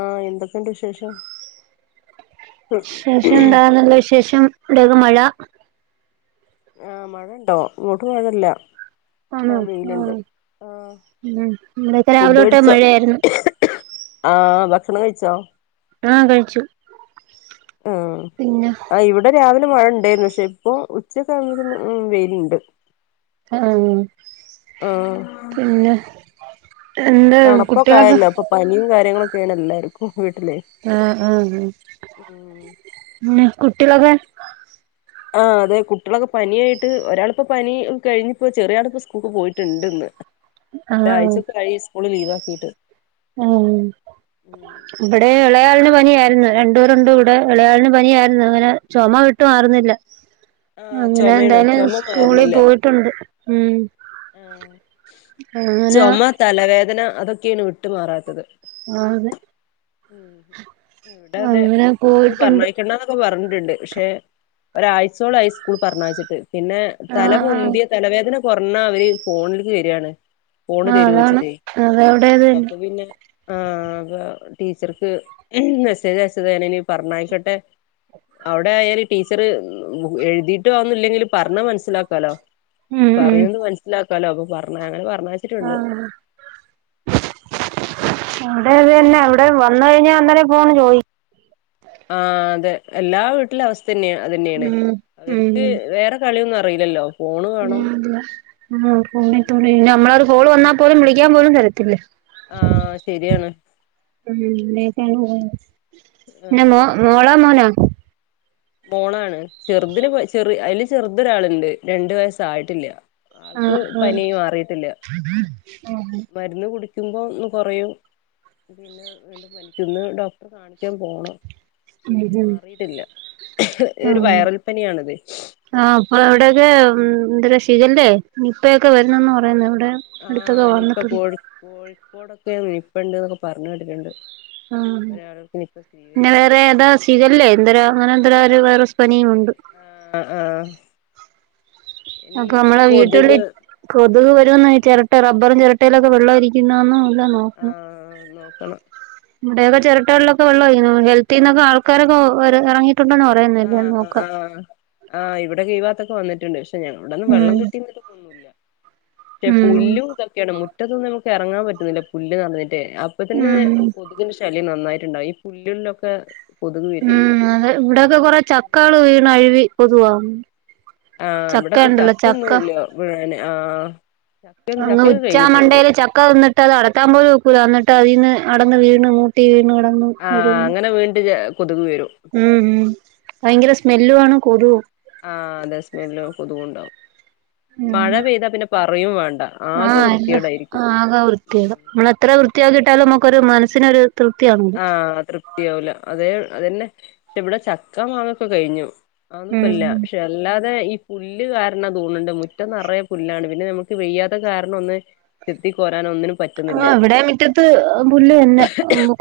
ആഹ് എന്തൊക്കെയുണ്ട് വിശേഷം ശേഷം എന്താ നല്ല വിശേഷം ഇവിടെ ഓക്കെ മഴ ആ മഴ ഉണ്ടോ ഇങ്ങോട്ട് മഴഇല്ല ആന്നോ ആഹ് ഉം ഇവിടൊക്കെ രാവിലെോട്ട് മഴയാരുന്നു ആ ഭക്ഷണം കഴിച്ചോ ആ കഴിച്ചു ആഹ് പിന്നെ ആ ഇവിടെ രാവിലെ ട്ട് മഴ ഉണ്ടായിരുന്നു ശെരിക്കും ഉച്ചക്കഴിഞ് പിന്നെ വെയിലുണ്ട് ആഹ് ആഹ് പിന്നെ എന്താ കുട്ടികളൊക്കെ തണുപ്പൊക്കൊയല്ലോ അപ്പൊ പനിയും കാര്യങ്ങളൊക്കെയാണ് എല്ലാർക്കും വീട്ടിലെ ആഹ് ആഹ് ഉം ഉം പിന്നേ കുട്ടിളൊക്കെ ആഹ് അതെ കുട്ടികളൊക്കെ പനിയായിട്ട് ഒരാളിപ്പോ പനി കഴിഞ്ഞിപ്പോ ചെറിയാളിപ്പോ സ്കൂൾക്ക് പോയിട്ടുണ്ട്ന്ന് ആഹ് ഒരാഴ്ചക്ക ആയി സ്കൂള് ലീവ് ആക്കിട്ട് ഉം ഇവിടെ പിന്നെ ഇളയാളിന് പനിയായിരുന്നു രണ്ടു പേരുണ്ടി. വിടെ ഇളയാളിന് പനിയായിരുന്നു അങ്ങനെ ചുമ വിട്ടു മാറുന്നില്ല ആഹ് അങ്ങനെ ചുമയാണ് എന്തായാലും ചുമ സ്കൂളിൽ പോയിട്ടുണ്ട് മ്മ് ആ ചുമ തലവേദന അതൊക്കെയാണ് വിട്ട്മാറാത്തത് ആഹ് അതെ ഉം ഇവിടെ അതെ അങ്ങനെ ടീച്ചറ് പോയിട്ടുണ്ട് പറഞ്ഞയക്കണ്ടന്നൊക്കെ പറഞ്ഞു. ണ്ട് പക്ഷെ ഒരാഴ്ചയോളം ആയി സ്കൂളി പറഞ്ഞയച്ചിട്ട് പിന്നെ ആഹ് ആഹ് തലപൊന്തിയ തലവേദന കൊറഞ്ഞാ അവര് ഫോണിലേക്ക് വരിയാണ് ആഹ് അതാണ് അത് ഇവിടെത് ആഹ് തന്നെ. അപ്പൊ പിന്നെ ആഹ് അപ്പൊ ടീച്ചർക്ക് മെസ്സേജ് അയച്ചത് തന്നെ ഇനി പറഞ്ഞയിക്കട്ടെ. അവിടെ ആയാല് ടീച്ചർ എഴുതിട്ട് ആകുന്നില്ലെങ്കിൽ പറഞ്ഞാൽ മനസ്സിലാക്കാലോ ഉം ഉം പറയുന്നത് മനസ്സിലാക്കാലോ അപ്പൊ പറഞ്ഞ അങ്ങനെ പറ മാച്ചിട്ടുണ്ട് ആഹ് അവിടെ തന്നെ അവിടെ വന്ന കഴിഞ്ഞാ അന്നേരം ഫോണ് ചോയി ആ അതെ എല്ലാ വീട്ടിലും അവസ്ഥ തന്നെയ അത് തന്നെയാണ് ഉം അവർക്ക് വേറെ കളിയൊന്നും റീല്ലല്ലോ അ നമ്മളരു കോള് വന്നാൽ പോലും വിളിക്കാൻ പോലും തരത്തില്ല ആഹ് ശരിയാണ് ഉം അങ്ങനെയൊക്കെ അങ്ങ് പോണ് പിന്നെ ആഹ് മോളോ മോനോ മോളാണ് ചെറുതിന് ചെറ അയ്ല് ചെറുതൊരാളുണ്ട് രണ്ടു വയസ്സായിട്ടില്ല ആൾക്ക് ആഹ് ആഹ് പനി മാറിയിട്ടില്ല മരുന്ന് കുടി വിക്കുമ്പോൾ ഒന്ന് കുറയും പിന്നെ വീണ്ടും പനിക്കന്ന് ഡോക്ടറെ കാണിക്കാൻ പോണം ശരിക്കും മാറിയിട്ടില്ല ഒരു വൈറൽ പനിയാണിത് ആ ആപ്പവിടകെ എന്ത് ക ശരില്ലേ നിപ്പക്കെ വരുന്നന്ന് പറയുന്നു ഇവിടെ അടുത്തൊക്കെ വന്നിട്ടുണ്ട് ഇപ്പോടൊക്കെ നിപ്പണ്ട് ഒക്കെ പറഞ്ഞ് കേട്ട്ണ്ട് ആ പിന്നെ വേറെ ഏതാ ശിഖല്ലേ എന്തെരു അങ്ങനെ എന്തേ ഒരു വൈറസ് പനിയും ഉണ്ട് ആ ആ അപ്പൊ മ്മളെ കൊതുക് വീട്ടുള്ളിൽ കൊതുക് വരന്നായി ആഹ് ചിരട്ട റബ്ബറും ചിരട്ടയിലൊക്കെ വെള്ളം ഇരിക്കുന്നന്നും എല്ലാം നോക്കണം. ക്കണം ഇവിടെയൊക്കെ ചെരട്ടയിലൊക്കെ വെ ള്ളമായി ഹെൽത്തിൽ നിന്നാൾക്കാരൊക്കെ ഇറങ്ങി ആ ആ ആ ഇവിടെ കെ ഈ ഭാഗത്തൊക്കെ വന്നിട്ടുണ്ട് ഏ ഇവിടെയൊന്നും ഉം വെള്ളം കെട്ടിയന്നുട്ടുല്ല പക്ഷെ പുല്ലും ഇതൊക്കെയാണ് മുറ്റത്തൊന്നും നമുക്ക് ഇറങ്ങാൻ പറ്റുന്നില്ല പുല്ല് നെറഞ്ഞിട്ട് അപ്പ തന്നെ ഉം കൊതുകിന്റെ ശ നന്നായിട്ടുണ്ടാവും ഈ പുല്ലിലൊക്കെ. കൊതുക് വരേ ഉം അതെ ഇവിടെക്കെ കൊറെ ചക്കകൾ വീണ് അഴവി പൊതുവ ആ ഇവിടെക്കെ ചക്കൊന്നുല്ല്യാ വിഴുന്ന് ആ അങ്ങ് ഉച്ചാമണ്ടൽ ചക്ക വന്നിട്ട് അത് അടത്താൻ പോലും നോക്കൂലന്നിട്ട് അതിന്ന് അടന്ന് വീണ് മൂട്ടി വീണ് കിടന്ന് ആ അഴുകുന്നു അങ്ങനെ വീണ്ട് ഉം ഉം ഭയങ്കര ആ സ്മെല്ലുവാണ് കൊതുവും ആ ദസ്മിനിലും കൊത്കുണ്ടാവും മഴ പെയ്താ പിന്നെ പറയും വേണ്ട ആ ആകെ എല്ല വൃത്തികേടായിരിക്കും ആക വൃത്തിയാക നമ്മള് എത്ര വൃത്തിയാക്കിട്ടാലും നമുക്കൊരു മനസ്സിനൊരു തൃപ്തിയാണല്ലോ ആ തൃപ്തിയാവൂല അതേ അതന്നെ ഇ ഇവിടെ ചക്ക മാങ്ങൊക്കെ കഴിഞ്ഞു. ആവുന്നുപ്പല്യാ ഉം പക്ഷെ എല്ലാ അ ഈ പുല്ല് കാരണം തോന്നുന്നുണ്ട് മുറ്റം നിറയെ പുല്ലാണ് പിന്നെ നമുക്ക് വെയ്യാത്ത കാരണം ഒന്ന് ത്തി കോരനോന്നിന്നും ആ ഇവിടെ മിറ്റത്ത് പുല്ല് തന്നെ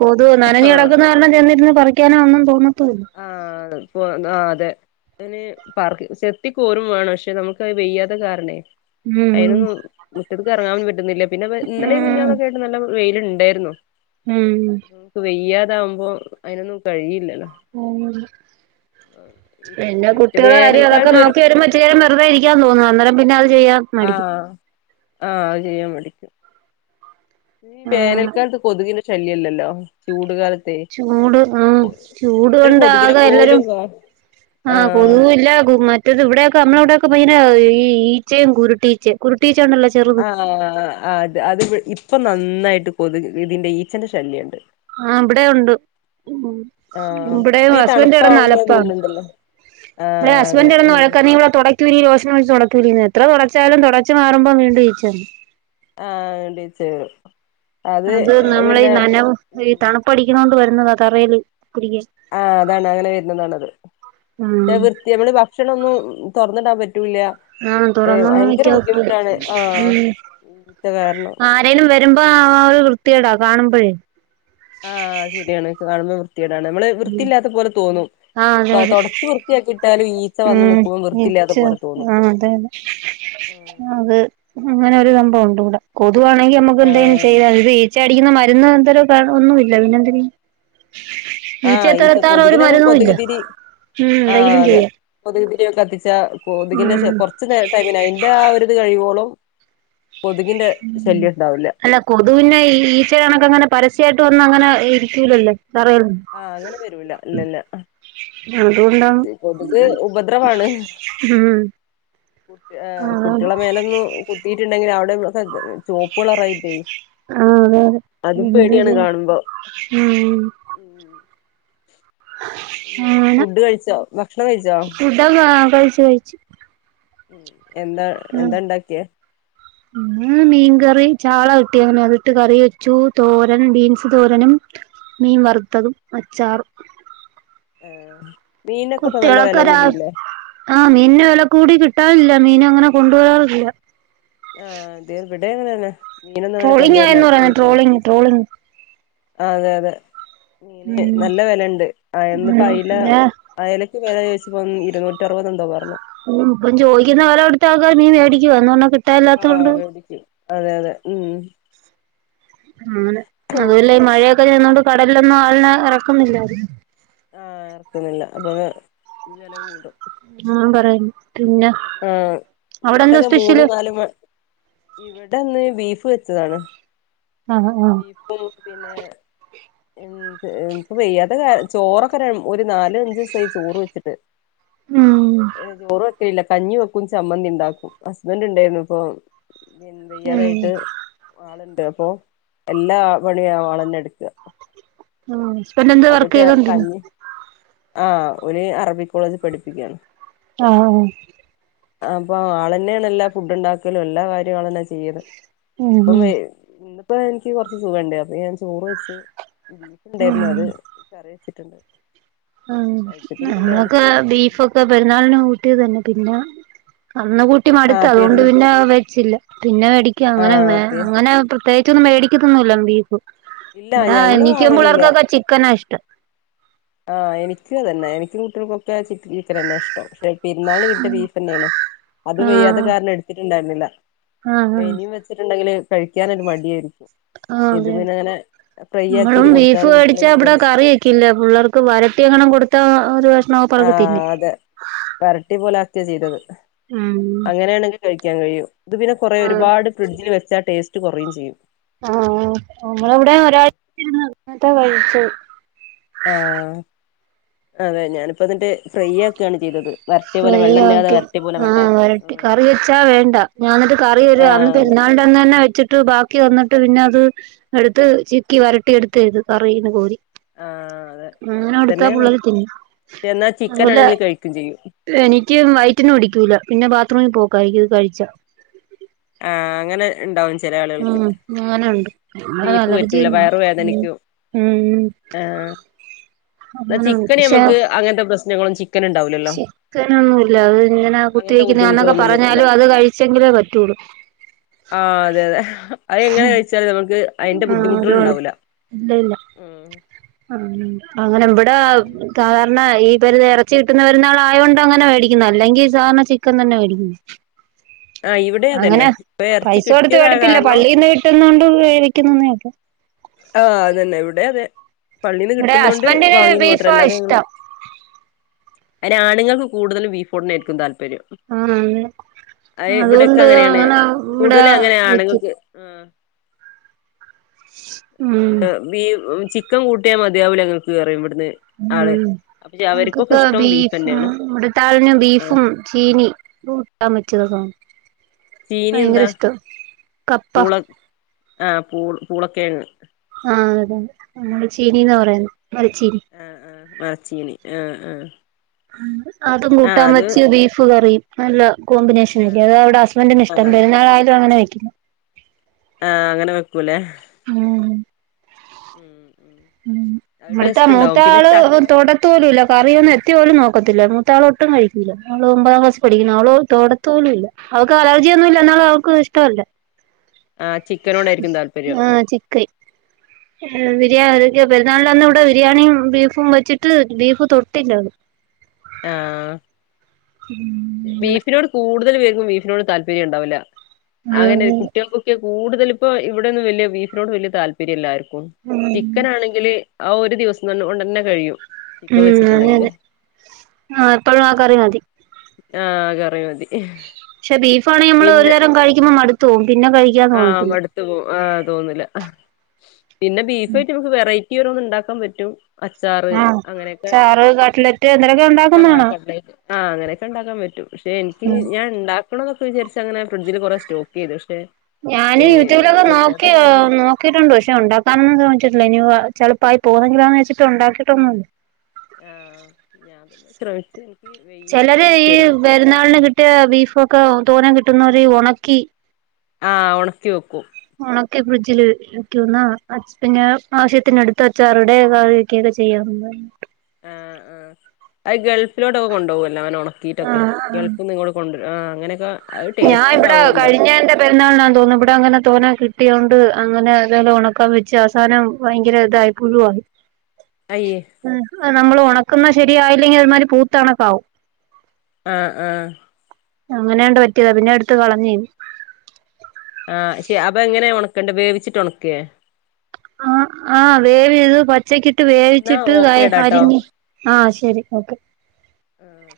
കൊ അത നനഞ്ഞ് ആഹ് കിടക്കുന്ന കാരണം ചെന്നിരുന്നുന്ന് പറിക്കാനാ ഒന്നും തോന്നു ആ ആ അതെ അന് പാർക് ചെത്തിക്കോരും വേണം പക്ഷെ നമുക്ക്ത് വെയ്യാത്തെ കാരണേ ഉം അയിനൊന്നും മുറ്റത്ത്ക്ക് ഇറങ്ങാനു പറ്റുന്നില്ല പിന്നെ ഇന്നലെയും ഉം മിഞ്ഞാന്നൊക്കെ ആയിട്ട് നല്ല വെയിലു ണ്ടായിരുന്നു ഉം വയ്യാതാവുബോ അയിനൊന്നും കഴിയില്ലല്ലോ ഉം പിന്നെ മറ്റേ കുട്ട്യാളെ കാര്യം അതൊക്കെ വേനൽക്കാലത്ത് ഒരു നോക്കി വരുമ്പോറ്റു നേരം വെറുതെ ഇരിക്കാൻ തോന്നുന്നു അന്നേരം പിന്നെ അത് ചെയ്യാ ആ ആ അത് ചെയ്യാൻ മടിക്കും ആഹ് വേനൽക്കാലത്ത് കൊതുകിന്റെ ശല്യല്ലല്ലോ ചൂടുകാല ചൂട് ആ ചൂട് ഒരു കൊണ്ട് കൊതുകിനെ ആകെ എല്ലരും പോലും കാ ആ ആഹ് കൊതുകുല്ല മ റ്റത് ഇവിടെയക്കെ നമ്മളെ ഇവിടെയൊക്കെ ഈച്ചയും കുരുട്ടീച്ചെ കുരുട്ടീച്ച ഉണ്ടല്ലോ ചെറുത് ആ അ അത് ഇപ്പൊ നന്നായിട്ട് കൊതു ഇതിന്റെ ഈച്ചന്റെ ശല്യുണ്ട് ആ വിടെ ഉണ്ട് ഉം ആഹ് ഇവിടെ ഇപ്പൊ ഈ ഹസ്ബൻറ് തണുപ്പാവുമ്പോ എടനലപ്പ തോന്നുന്നുണ്ടല്ലോ ഇവിടെ ആഹ് അതെ ഹസ്ബൻറ് ഇടന്ന് ഉം വഴക്കാ നീടെ തുടക്കി [unintelligible] തുടക്കൂലേ എത്ര തുടച്ചാലും തുടച്ച മാറുമ്പോം വീണ്ടും ഈച്ചന്നെ ആ ടീച്ചർ അത് നമ്മള ഈ നനവ ഈ തണുപ്പടിക്കുന്ന കൊണ്ട് വരുന്ന തറയിൽ ആ അതാണ് അങ്ങനെ വരുന്നതാണത് ഉം വൃത്തി നമ്മള് ഭക്ഷണ ഒന്നും തുറന്നിടാൻ പറ്റും ല്ല ആഹ് തുറന്നൊന്നും ഭയങ്കര വെക്കാൻ ഒക്കൂല ബുദ്ധിമുട്ടാണ് ആത്ത ആരെലും വരുമ്പോ ആ ഒരു വൃത്തിയേടാ കാണുമ്പോഴേ വൃത്തിേടാണ് നമ്മള് വൃത്തിയില്ലാത്ത പോലെ തോന്നും ആഹ തൊ അതെ തൊടച്ച് വൃത്തിയാക്കിയിട്ടാലും അതെ ഈച്ച വന്ന് നിക്കുമ്പോ ഉം ച്ച വൃത്തിയില്ലാത്ത പോലെ തോന്നും ആഹ അതെ അതെ അത് അങ്ങനെ ഒരു സംഭവണ്ട് ഇവിടെ കൊതുവാണെങ്കിൽ നമ്മുക്ക് എന്തേലും ആഹ് ചെയ്യ ഇത് ഈ അടിക്കുന്ന മരുന്ന് എന്ത ഒന്നുമില്ല പിനെന്തും ആഹ ഈ കൊതുകിനെ ഇല്ല കൊതുക്തിരി ഉം ആഹ എന്തെങ്കിലും അതെ ചെയ്യാം കൊതുക്തിരി ക്കെ കത്തിച്ച കൊതുകിൻ്റെ ഉം കുറച്ച് ടൈമി അതിന്റെ ആ ഒരുരിത് കഴിവോളും ഉ ഉണ്ടാവില്ല അല്ല കൊതു പിന്നെ ഈച്ചയുടെ കണക്ക അങ്ങനെ പരസ്യമായിട്ട ഇട്ട ഒന്നും അങ്ങനെ ഇരിക്കൂലല്ലേ ആഹ അങ്ങനെ വരൂല ഇല്ല ഇല്ല അതുകൊണ്ടാണ് കൊതുക് ഉപദ്രവാണ് ഉം കു അതാണ് കുട്ടികളെ മേലൊന്നന്ന് കുത്തിട്ടുണ്ടെങ്കിൽ അവിടെ ചോപ്പളറായിട്ടേ ആ അതെ അതെ അതും എന്ത് പേടിയാണ് ചെയ്യാൻ കാണുമ്പോ ഉം പിന്ന അങ്ങനെ ഫുഡ് കഴിച്ചോ ഭക്ഷണം കഴിച്ചോ ഫുഡൊക്കെ കഴിച്ചു കഴിച്ചു ഉം എന്താ ഉ എന്താ ഉണ്ടാക്കിയേ ഉ മീൻകറി ചാള കിട്ടി അങ്ങനെ അതിട്ട് കറി വെച്ചു തോരൻ ബീൻസ് തോരനും മീൻ വറുത്തതും അച്ചാറും ആഹ കുട്ടികളൊക്കെ ആഹ് മീന് വില കൂടി കിട്ടി കിട്ടാറില്ല മീനങ്ങനെ കൊണ്ട വരാറില്ല ആഹ് ദേവിടേം എങ്ങനെയന്നെ ട്രോളിങ് എന്ന് പറയുന്നത് ട്രോളിങ് ട്രോളിങ് അതെ അതെ മീന് ഉം നല്ല വിലണ്ട് ഇന്നിപ്പോ ഉം അയല പിന്നെ അയലക്ക് വില ചോദിച്ചപോ നൂറ്റാറുപത്ത് എന്തോ പറഞ്ഞു ഉ ഇപ്പം ചോദിക്കുന്ന വില എടുത്ത ആക്കാ നീ മേടിക്കുവവാ എന്നന്ന്ോിട്ട ആഹ മേടിക്കും അതെ അതെ ഉം അനെ അതല്ല ഈ മഴയൊക്കെ ചെന്നോണ്ട് കടലിലൊന്നും ആളിനെറക്കുന്നില്ല ആഹ ഇറക്കുന്നില്ല അപ്പൊ വില കൂടും ഞാൻ പറയുന്നു പിന്നെ ആഹ അവിടെ എന്താ ഇങ്ങോട്ടൊക്കെ സ്പെഷ്യല് മൂന്നും നാലും മ ഇവിടെ ഒന്ന് ബീഫ് വെച്ചതാണ് ആഹ് ആഹ് ബീഫും പിന്നെ ഉ ഇപ്പൊ വെയ്യാതൊ ചോറൊക്കെ ഒരു നാല അഞ്ച ദിവസമായി ചോറ് വെച്ചിട്ട് ഉം ഏ ല്ല കഞ്ഞി വെക്കും ചമ്മന്തി ഉണ്ടാക്കും ഹസ്ബന്റ് ഉണ്ടായിരുന്നുപ്പൊ ഉം വേയ്യതായിട്ട് ആളുണ്ട് അപ്പൊ എല്ലാ പണിയാളന്നടുക്കുക ആ പിന്നെ എന്ത് വർക്ക് ചെയ്തോണ്ടിന്ന് ആഹ ഒര് അറബിക് കോളേജ് പഠിപ്പിക്കണ് ആഹ അപ്പൊ ആളന്നെയാണ് എല്ലാ ഫുഡണ്ടാക്കലും എല്ലാ കാര്യ ആൾന്നാ ചെയ്യത് ഉം ഇപ്പം ഇന്നിപ്പോ എനിക്ക് കൊറച്ച് സുഖ ഉണ്ട അപ്പൊ ഞാൻ ചോറ് വെച്ച് ബീഫ് ഉം ഇണ്ടായിരുന്നത് കറി വെച്ചിട്ടുണ്ട് ആ കഴിച്ചിട്ടൊന്നുല്ല ആരും ങ്ങക്കെ ബീഫൊക്കെ പെരുന്നാളിന കൂട്ടി തന്നെ പിന്നെ അന്ന് കൂട്ടി മടുത്ത് ആഹ് അതുകൊണ്ട് പെരു പിന്നെ വെച്ചില്ല പിന്നെ മേടിക്ക അങ്ങനെ ആഹ് തന്നെ പെ അങ്ങനെ പ്രത്യേകി മേടിക്കതൊന്നുമില്ല ബീഫ് ഇല്ല ഇവിട ഞങ്ങള് എനിക്കും വാങ്ങലില്ല പിള്ളേർക്കൊക്കെ ചിക്കനാ ഇഷ്ടം ആ എനിക്കും അതന്നെ എനിക്കും കുട്ടികൾക്കൊക്കെ ചിക്കൻ തന്നെ ഇഷ്ടം പെരുന്നാളിന് കിട്ടിയ ബീഫ് തന്നെയണോ അത് വയ്യാത്ത ആഹ് കാരണം എടുത്തിട്ടുണ്ടായിരുന്നില്ല ആഹ് ആഹ് ഇനിയും വെച്ചിട്ടുണ്ടെങ്കില് കഴിക്കാൻ ഒരു മടിയായിരിക്കും ആ ഇത് അതെ അതെ പിന്നെ അങ്ങനെ ഫ്രൈ നമ്മളും ആക്കിട്ട് ബീഫ് കൊടുത്താല് മേടിച്ചാ കുട്ടികളോട് അവിടെ കറി വെക്കില്ല പിള്ളാർ വരട്ടിയങ്ങണം കൊടുത്താ ഒരു വെ ആ അതെ വരട്ടി പോലെ ആക്കിയാ ചെയ്തത് ഉം അങ്ങനെയാണെങ്കിൽ കഴി കഴിയും പിന്നെ കൊറേ ആഹ് ഒരുപാട് ഫ്രിഡ്ജിൽ വെച്ചാ ടേസ്റ്റ് കൊറയും ചെയ്യും ആ നമ്മള ഇവിടെ ഒരാഴ്ച ഇരുന്ന് എന്നിട്ടാ കഴിച്ചത് ആ അതെ ഞാനിപ്പോ എന്നിട്ട് ഫ്രൈ ആക്കയാണ് ചെയ്തത് വരട്ടിയ പോലെ ഫ്രൈ വെള്ളല്ലാതെ ആക്കി വരട്ടിയ പോലെ ആ അങ്ങോട്ടാക്കി വരട്ടി കറി വെച്ചാ വേണ്ട ഞാനത് കറി വെരാ അന്ന് ആഹ് അതെ പെരുന്നാൾ ണ്ടന്നനെ വെ വച്ചിട്ട് ബാക്കി വന്നിട്ട് പിന്നെ അത് എടുത്ത് ചിക്കി വരട്ടി എടുത്തേത് കറീന്ന് കോരി ആ അതെ അങ്ങനെ കൊടുത്താ തന്നെയാണ് പിള്ളേര് തിന്നും എന്നാ ചിക്കൻ അതുപോലെ ആണെങ്കിൽ കഴിക്കയും ചെയ്യും എനിക്ക് വയറ്റിന് പിടിക്കൂല പിന്നെ ബാത്റൂമിൽ പോക്കാരിക്കും ഇത് കഴിച്ച ആ അങ്ങനെ ഇണ്ടാവും ഉം അങ്ങനെ ഉണ്ട് ബീഫ് പറ്റൂല അലർജിയൊന്നും വയറ് വേദനിക്കും ഉം എന്നാ അങ്ങനുണ്ട് ചിക്കന് പക്ഷെ നമുക്ക് അങ്ങനത്തെ പ്രശ്നങ്ങളും ചിക്കൻ ഉണ്ടാവില്ലല്ലോ ചിക്കനൊന്നുല്ല അത് ഇങ്ങന അങ്ങനത്തെ കുത്തിവെക്കുന്ന എന്നൊക്കെ ബുദ്ധിമുട്ടുകളൊന്നും വരൂല്ല പറഞ്ഞാലും അത് കഴിച്ചെങ്കിലേ പ ആ അതെ അതെ അത് എങ്ങനെ കഴിച്ചാലും നമുക്ക് അതിന്റെ ആഹ് ഒരു ബുദ്ധിമുട്ടുകൾ കൊഴ ഇണ്ടാവൂല ഇല്ല ഇല്ല അങ്ങനെ ഇവിടെ സാധാരണ ഈ ഇപ്പ എറച്ചി കിട്ടുന്ന പെരുന്നാൾ ആയോ ണ്ടങ്ങനെ മേടിക്കുന്ന അല്ലെങ്കിൽ സാധാരണ ചിക്കൻ തന്നാ മേടിക്കുന്നെ ആ ഇവിടെ അങ്ങനെ അതന്നെ ഇപ്പൊ ഇറച്ചി പൈസ കൊടുത്ത് കിട്ടിയതായ മേടിപ്പില്ല കാരണം പള്ളീന്ന് കിട്ടുന്നോണ്ട് വേടിക്കുന്നന്നേ ഒള്ളു ആ അതന്നെ ഇവിടെം അതെ പള്ളീന്ന് ഇവിടെ കിട്ടുന്നോണ്ട് ഹസ്ബൻഡിന് വാങ്ങിയെന്ന് മാത്രം ബീഫാ അല്ലാതെ ഞങ്ങള് ഇഷ്ടം അതിന് ആണുങ്ങൾക്ക് കൂടുതലും ബീഫോട് തന്നായിരിക്കും താല്പ ആന്ന് ആന്ന് ഇവിടെക്കെ അതുകൊണ്ട് അങ്ങനെയാണ് അങ്ങനെ ഇവിടെ കൂടുതലും അങ്ങനെ വെക്കും ആണുങ്ങൾക്ക് ആ ഉം ബീ ചിക്കൻ കൂട്ടിയാൽ മതിയാവില്ല ഗൾഫ്കറി ഇവിടു ഉം അവക്കൊക്കെ ഇഷ്ടം ബീഫ് ബീഫും തന്നെയാണ് ആ ഇവിട്താളിന് ആ ബീഫും ചീനിം പറ്റും ചീനി ഭയങ്കര എന്താ ഇഷ്ടം കപ്പ പൂള ആ പൂൾ പൂളൊക്കെയാണ് ആ അതെ നമ്മൾ ചീനീന്നാ പറയുന്നെ മരച്ചീനി ആ ആ മരച്ചീനി ആ ആ അതും ആ കൂട്ടാൻ അത് വച്ച് ബീഫ് കറിയും നല്ലാ കോമ്പിനേഷൻ ആ ആയിരിക്കും അതാ ഇവിടെ ഹുസ്ബൻഡിന് ആ ഇഷ്ടം പെരുന്നാളായാലും അങ്ങനാ വെക്കുന്ന ആ അങ്ങനെ വെക്കുല്ലേ ഉം ഉം അത് ഇവിടുത്തെ ടേസ്റ്റ് മൂത്ത ഉണ്ടാവും പിന്നെ ആള് ചക്ക തൊടുത്ത പോലുല്ല കറിയൊന്നും എത്തി പോലും നോക്കത്തില്ല മൂത്താൾ ഒട്ടും കഴിക്കൂല അവൾ ഒമ്പതാം ക്ലാസിൽ പഠിക്കുന്നു അവള് തോടത്ത പോലുല്ല അവൾക്ക് അലർജിയൊന്നും ഇല്ല എന്നാലും അവൾക്ക് ഇഷ്ടല്ല ആ ചിക്കനോടായിരിക്കും താല്പര്യം ആ ചിക്കൻ ഉം ബിരിയാണി പെരുന്നാളിന്റെ അന്ന് ഇവിടെ ബിരിയാണിയും ബീഫും വെച്ചിട്ട് ബീഫ് തൊട്ടില്ലിവള് ആ ഉം ബീഫിനോട് കൂടുതൽ ബീഫിനോട്‌ താല്പര്യം ഇണ്ടാവില്ല അങ്ങനെ ആഹ് അതെ കുട്ടികൾക്കൊക്കെ കൂടുതലും ഇപ്പ ഇവിടെയൊന്നും വിയ ബീഫിനോട് വലിയ താല്പര്യംല്ലായിരിക്കും ചിക്കൻ ആണെങ്കില് ആ ഒരു ദിവസംന്ന കൊണ്ടു തന്നെ കഴിയും ഉം ചിക്കൻ അതെ വെച്ചിട്ടുണ്ടെങ്കില് അതെ ആ എപ്പോഴും ആക്കറിയ മതി ആഹ കറിയ മതി പക്ഷെ ബീഫാണെങ്കിൽ നമ്മള് ഒരു പിന്നെ തരം കഴിക്കുമ്പോ മടുത്തു പോകവും പിന്നെ കഴിക്കാന്ന് ആഹ് തോന്നട്ടില്ല മടുത്തു പോവും ആഹ് തോന്നില്ല പിന്നെ ബീഫ ആയിട്ട് നമുക്ക് വെറൈറ്റി ഓരോ ഒന്നും ഉണ്ടാക്കാൻ പറ്റും അച്ചാറ് ആഹ് അങ്ങനെയൊക്കെ ചാറ് കട്ട്ലറ്റ് എന്തേലൊക്കെ ഉണ്ടാക്കുന്ന ആഹ കാണാം കണ്ട ആ അങ്ങനെയൊക്കെ ഉണ്ടാക്കാൻ പറ്റും പക്ഷെ എനിക്ക് ഉം ഞാൻ ഇണ്ടാക്ക കണമൊക്കെ വിചരി അങ്ങനെ ഡ്ജിൽ കുറെ സ്റ്റോക്ക് ചെയ്തു പക്ഷെ ഞാാന് യൂട്യൂബിലൊക്കെ വെയ്യാത്ത നോക്കി കാരണം നോക്കിട്ടുണ്ട് പക്ഷെ ഉണ്ടാക്കാനൊന്നും ശ്രമിച്ചിട്ടില്ല ഇനി ചെളപ്പായി പോന്നെങ്കിലാന്ന് വെച്ചിട്ട് ഉണ്ടാക്കിട്ടൊന്നും ല്ല ഞാൻതെ ശ്രമിച്ചു എനിക്ക് വെയ്യ ചെലര് പിന്നെ ഈ ചെറിയ തോന കിട്ടുന്നര് ഉണക്കി ആഹ ഉണക്കി വെക്കൂ ഉണക്കെ ഫ്രിഡ്ജില് വക്കൂന്നാ പിന്നെ ആവശ്യത്തിന അടുത്ത് അച്ചാറടെ കാ വക്കിയത് ചെയ്യ ആ ആ്ത് ഗൾഫിലോട്ടൊക്കെ കൊണ്ടുപോകല്ലേ അങ്ങനെ ഉണക്കിയിട്ടൊക്കെ ആഹ് ആഹ് ഗൾഫിൽ നിങ്ങോട്ട കൊണ്ടപും അങ്ങനെയൊക്കെ അത് ഞാൻ ടേസ്റ്റ് ഇവിടെ ഉണ്ടാവോ എന്തോ കഴിഞ്ഞതിന്റെ പെരുന്നാളിന തോന്നുന്നു ഇവിട അങ്ങനെ തോന്നാ കിട്ടിയോണ്ട് അങ്ങനെ ഇതെല്ലാം ഉണക്കൻ വെച്ച് അവസാനം ഭയങ്കര ഇതായി പുലുവവാ അയ്യേ ഉ നമ്മൾ ഉണക്കുന്ന ശരിയായില്ലെങ്കിൽ അമാതിരി പൂത്ത്ണക്കാവും ആഹ ഉഹ അങ്ങനെയാണ്ട് പറ്റിയതാ പിന്നെ എടുത്ത് കളഞ്ഞ ആ ശ അപ്പൊ എങ്ങനെയ ഉണക്കണ്ട വേവിച്ചിട്ട് ഉണക്കേ ആ ആഹ് വേവിയത് പച്ചക്കി ഇട്ട് എന്നാ വേവിച്ചിട്ട് ഓക്കേടാട്ടോ അരിഞ്ഞഞ് ആ ശരി ഓക്കെ ആഹ